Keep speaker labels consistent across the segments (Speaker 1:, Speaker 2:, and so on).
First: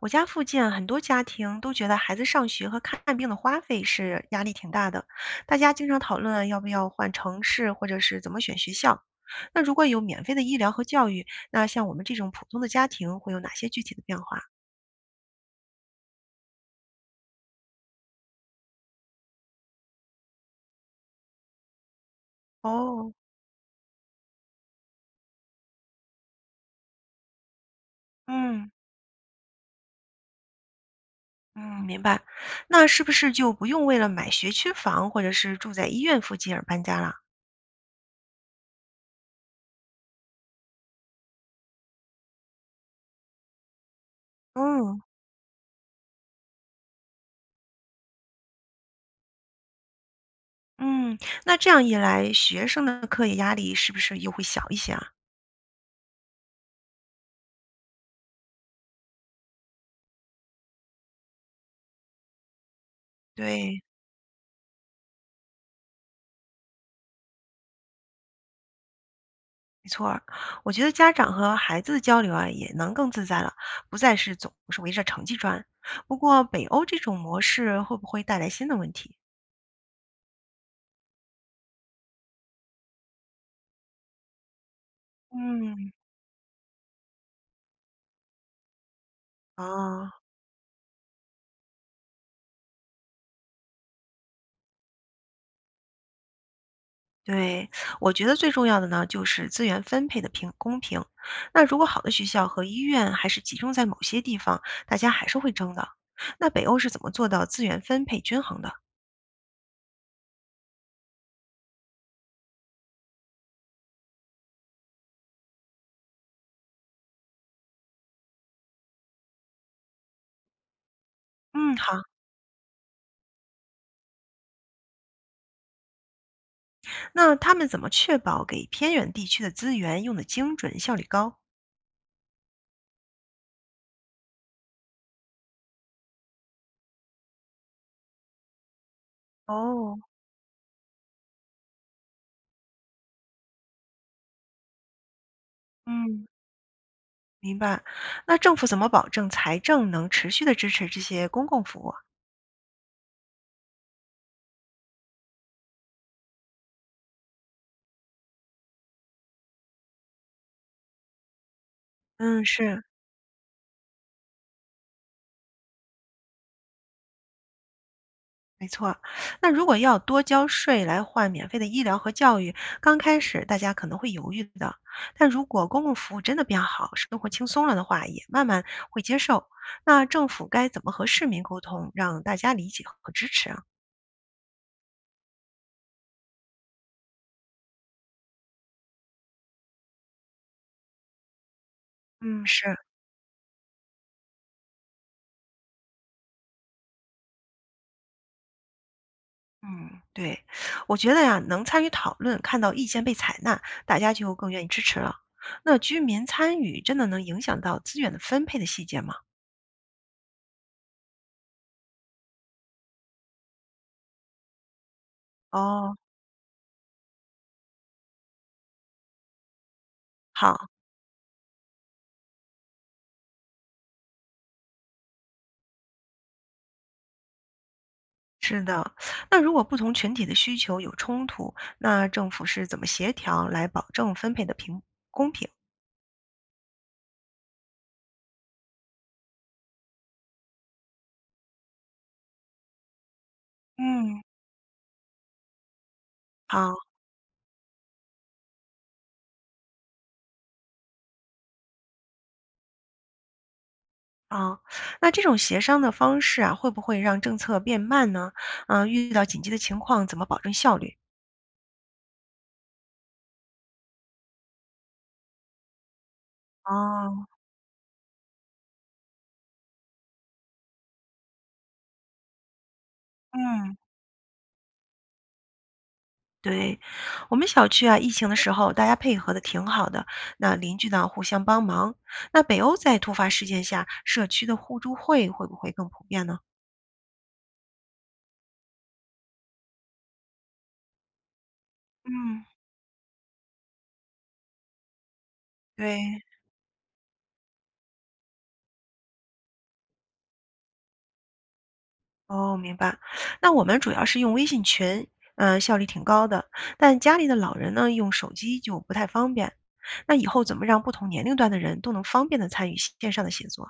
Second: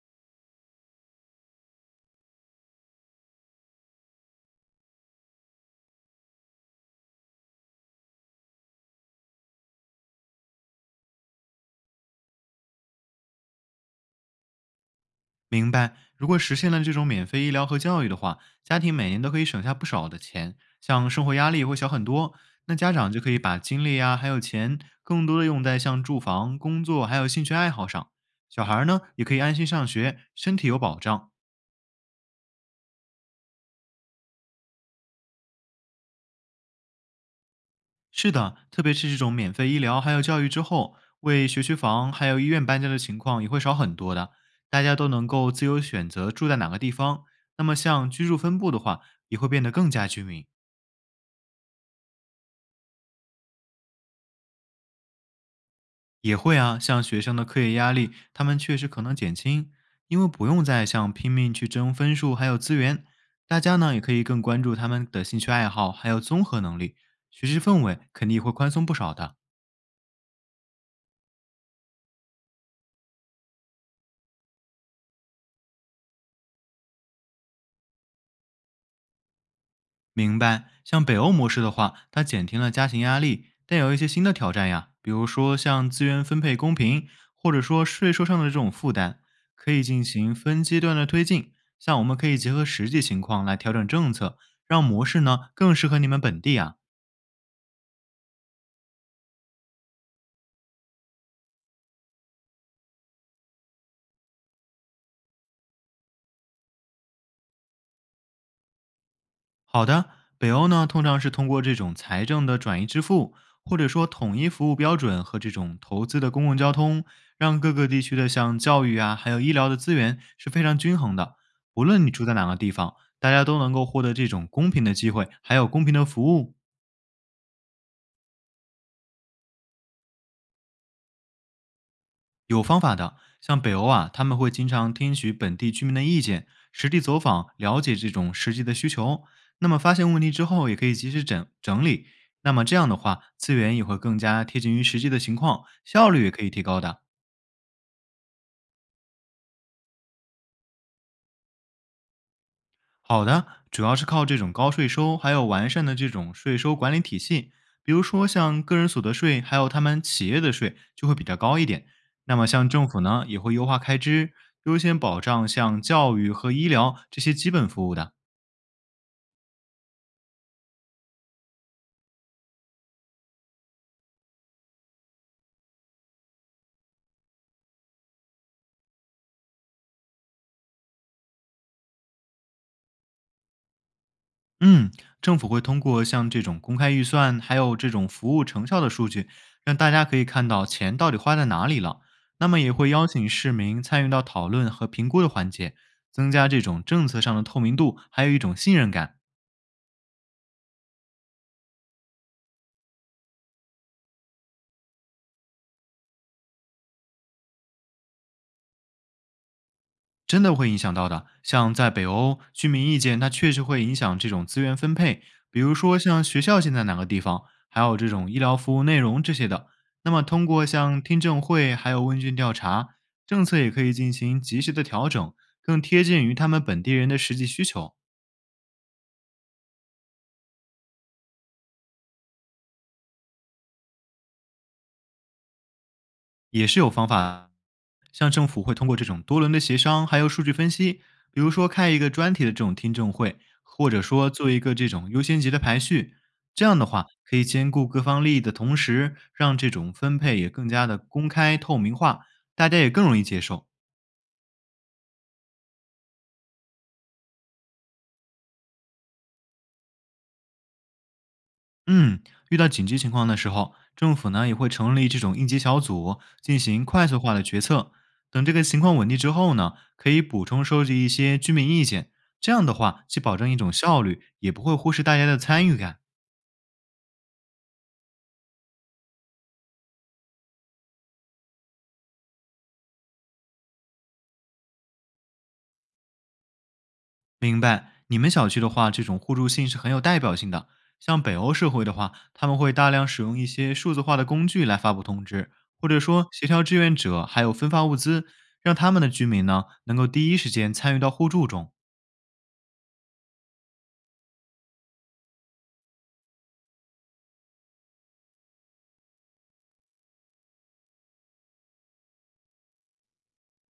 Speaker 1: 我家附近啊很多家庭都觉得孩子上学和看病的花费是压力挺大的，大家经常讨论啊要不要换城市，或者是怎么选学校。那如果有免费的医疗和教育，那像我们这种普通的家庭会有哪些具体的变化？
Speaker 2: 明白。如果实现了这种免费医疗和教育的话，家庭每年都可以省下不少的钱，像生活压力会小很多。那家
Speaker 1: 哦，
Speaker 2: 长就可以把精力啊，还有钱，更多的用在像住房、工作还有兴趣爱好上。小
Speaker 1: 嗯
Speaker 2: 孩儿呢，也可以安心上学，身体有保障。
Speaker 1: 嗯，明白。那是不是就不用为了买学区房或者是住在医院附近而搬家了？
Speaker 2: 是的，特别是这种免费医疗还有教育之后，为学区房还有医院搬家的情况也会少很多的。大家
Speaker 1: 嗯
Speaker 2: 都能够自由选择住在哪个地方，那么像居住分布的话，也会变得更加均匀。
Speaker 1: 嗯，那这样一来，学生的课业压力是不是又会小一些啊？
Speaker 2: 也会啊，像学生的课业压力，他们确实可能减轻，因为不用再像拼命去争分数还有资源。大家
Speaker 1: 对。
Speaker 2: 呢也可以更关注他们的兴趣爱好，还有综合能力，学习氛围肯定也会宽松不少的。
Speaker 1: 没错儿，我觉得家长和孩子的交流啊，也能更自在了，不再是总是围着成绩转。不过，北欧这种模式会不会带来新的问题？
Speaker 2: 明白。像北欧模式的话，它减轻了家庭压力，但有一些新的挑战呀，比如说像
Speaker 1: 嗯，
Speaker 2: 资源分配公平，或者说税收上的这种负担，可以进
Speaker 1: 哦，
Speaker 2: 行分阶段的推进。像我们可以结合实际情况来调整政策，让模式呢更适合你们本地啊。
Speaker 1: 对，我觉得最重要的呢，就是资源分配的平公平。那如果好的学校和医院还是集中在某些地方，大家还是会争的。那北欧是怎么做到资源分配均衡的？
Speaker 2: 好的，北欧呢通常是通过这种财政的转移支付，或者说统一服务标准和这种投资的公共交通，让各个地区的像教育啊，还有医疗的资源是非常均衡的。
Speaker 1: 嗯，
Speaker 2: 不
Speaker 1: 好，
Speaker 2: 论你住在哪个地方，大家都能够获得这种公平的机会，还有公平的服务。
Speaker 1: 那他们怎么确保给偏远地区的资源用的精准、效率高？
Speaker 2: 有方法的，像北欧啊，他们会经常听取本地居民的意见，实地走访，了解这种实际的需求。
Speaker 1: 哦
Speaker 2: 那么发
Speaker 1: 哦，
Speaker 2: 现问题之后，也可以及时整理。那么这样的话，资源也会更加贴近于实际的情况，效率
Speaker 1: 嗯。
Speaker 2: 也可以提高的。
Speaker 1: 明白。那政府怎么保证财政能持续的支持这些公共服务啊。
Speaker 2: 好的，主要是靠这种高税收，还有完善的这种税收管理体系，比如说像个人所得税，还有他们企业的税就会比较高一点。那
Speaker 1: 嗯，
Speaker 2: 么像
Speaker 1: 是，
Speaker 2: 政府呢，也会优化开支，优先保障像教育和医疗这些基本服务的。
Speaker 1: 没错。那如果要多交税来换免费的医疗和教育，刚开始大家可能会犹豫的。但如果公共服务真的变好，生活轻松了的话，也慢慢会接受。那政府该怎么和市民沟通，让大家理解和支持啊？
Speaker 2: 嗯，政府会通过像这种公开预算，还有这种服务成效的数据，让大家可以看到钱到底花在哪里了。
Speaker 1: 嗯，
Speaker 2: 那么也
Speaker 1: 是。
Speaker 2: 会邀请市民参与到讨论和评估的环节，增加这种政策上的透明度，还有一种信任感。
Speaker 1: 嗯，对，我觉得呀，能参与讨论，看到意见被采纳，大家就更愿意支持了。那居民参与真的能影响到资源的分配的细节吗？
Speaker 2: 真的会影响到的。像在北欧，居民意见它确实会影响这种资源分配，比如
Speaker 1: 哦，
Speaker 2: 说像学校建在哪个地方，还有这种医疗服务内容这些的。那么通过
Speaker 1: 好，
Speaker 2: 像听证会还有问卷调查，政策也可以进行及时的调整，更贴近于他们本地人的实际需求。
Speaker 1: 是的。那如果不同群体的需求有冲突，那政府是怎么协调来保证分配的平公平？
Speaker 2: 也是有方法的。像政府会通过这种多轮的协商，还有数据分析，比如说开一个专题的这种听证会，或者
Speaker 1: 嗯，
Speaker 2: 说做一个这种优先级的排序。这
Speaker 1: 好
Speaker 2: 样的话，可以兼顾各方利益的同时，让这种分配也更加的公开透明化，大家也更容易接受。
Speaker 1: 啊。那这种协商的方式啊，会不会让政策变慢呢？遇到紧急的情况，怎么保证效率？
Speaker 2: 嗯，遇到紧急情况的时候，政府呢也会成立这种应急小组，进行快速
Speaker 1: 哦，
Speaker 2: 化的决策。等这个情况稳定之后呢，可以补充收集一些居民意见，这样的话既保证一种
Speaker 1: 嗯。
Speaker 2: 效率，也不会忽视大家的参与感。
Speaker 1: 对，我们小区啊，疫情的时候大家配合的挺好的，那邻居呢互相帮忙。那北欧在突发事件下，社区的互助会会不会更普遍呢？
Speaker 2: 明白？你们小区的话，这种互助性是很有代表性的。像北欧社会的话，
Speaker 1: 嗯，
Speaker 2: 他们会大量使用一些数字化的工具来发布通知，或者
Speaker 1: 对，
Speaker 2: 说协调志愿者，还有分发物资，让他们的居民呢能够第一时间参与到互助中。
Speaker 1: 哦，明白。那我们主要是用微信群，效率挺高的，但家里的老人呢用手机就不太方便。那以后怎么让不同年龄段的人都能方便的参与线上的写作？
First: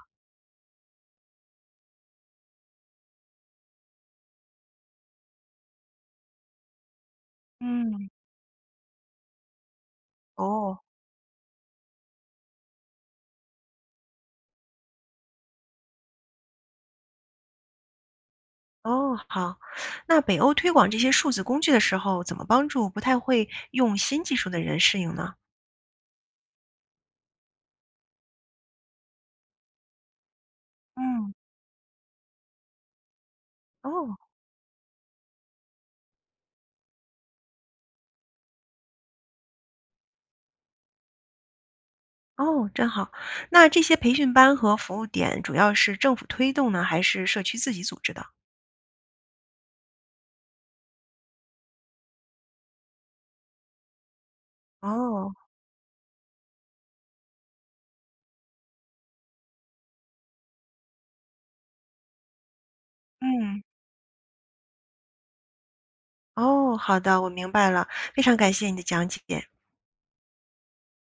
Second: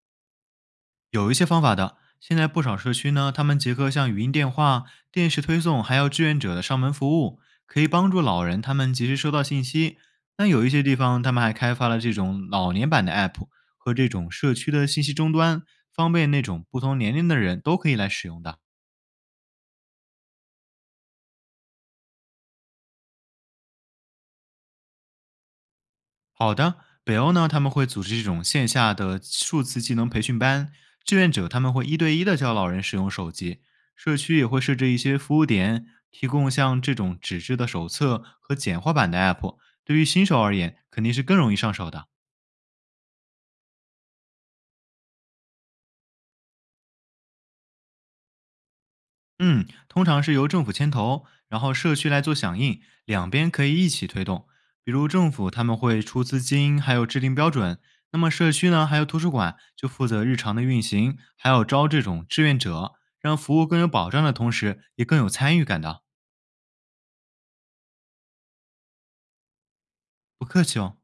Speaker 2: 有一些方法的。现在不少社区呢，他们结合像语音电话、电视推送，还有志愿者的上门服务，可以
Speaker 1: 嗯，
Speaker 2: 帮助老人他们及时收到信息。那有一
Speaker 1: 哦。
Speaker 2: 些地方，他们还开发了这种老年版的 app 和这种社区的信息终端，方便那种不同年龄的人都可以来使用的。
Speaker 1: 哦，好。那北欧推广这些数字工具的时候，怎么帮助不太会用新技术的人适应呢？
Speaker 2: 好的，北欧呢，他们会组织这种线下的数字技能培训班，志愿
Speaker 1: 嗯，
Speaker 2: 者他们会一对一的教老人使用手机，
Speaker 1: 哦
Speaker 2: 社区也会设置一些服务点，提供像这种纸质的手册和简化版的 app，对于新手而言肯定是更容易上手的。
Speaker 1: 哦，真好。那这些培训班和服务点主要是政府推动呢，还是社区自己组织的？
Speaker 2: 嗯，通常是由政府牵头，然后社区来做响应，两边可以一起推动。比如政
Speaker 1: 哦，
Speaker 2: 府他们会出资金，还有制定标准。那么社区呢，还有图书馆就负责日常的运行，还有招这种志愿者，让服
Speaker 1: 嗯，
Speaker 2: 务更有保障的同时，也更有参与感的。
Speaker 1: 哦，好的，我明白了，非常感谢你的讲解。
Speaker 2: 不客气哦。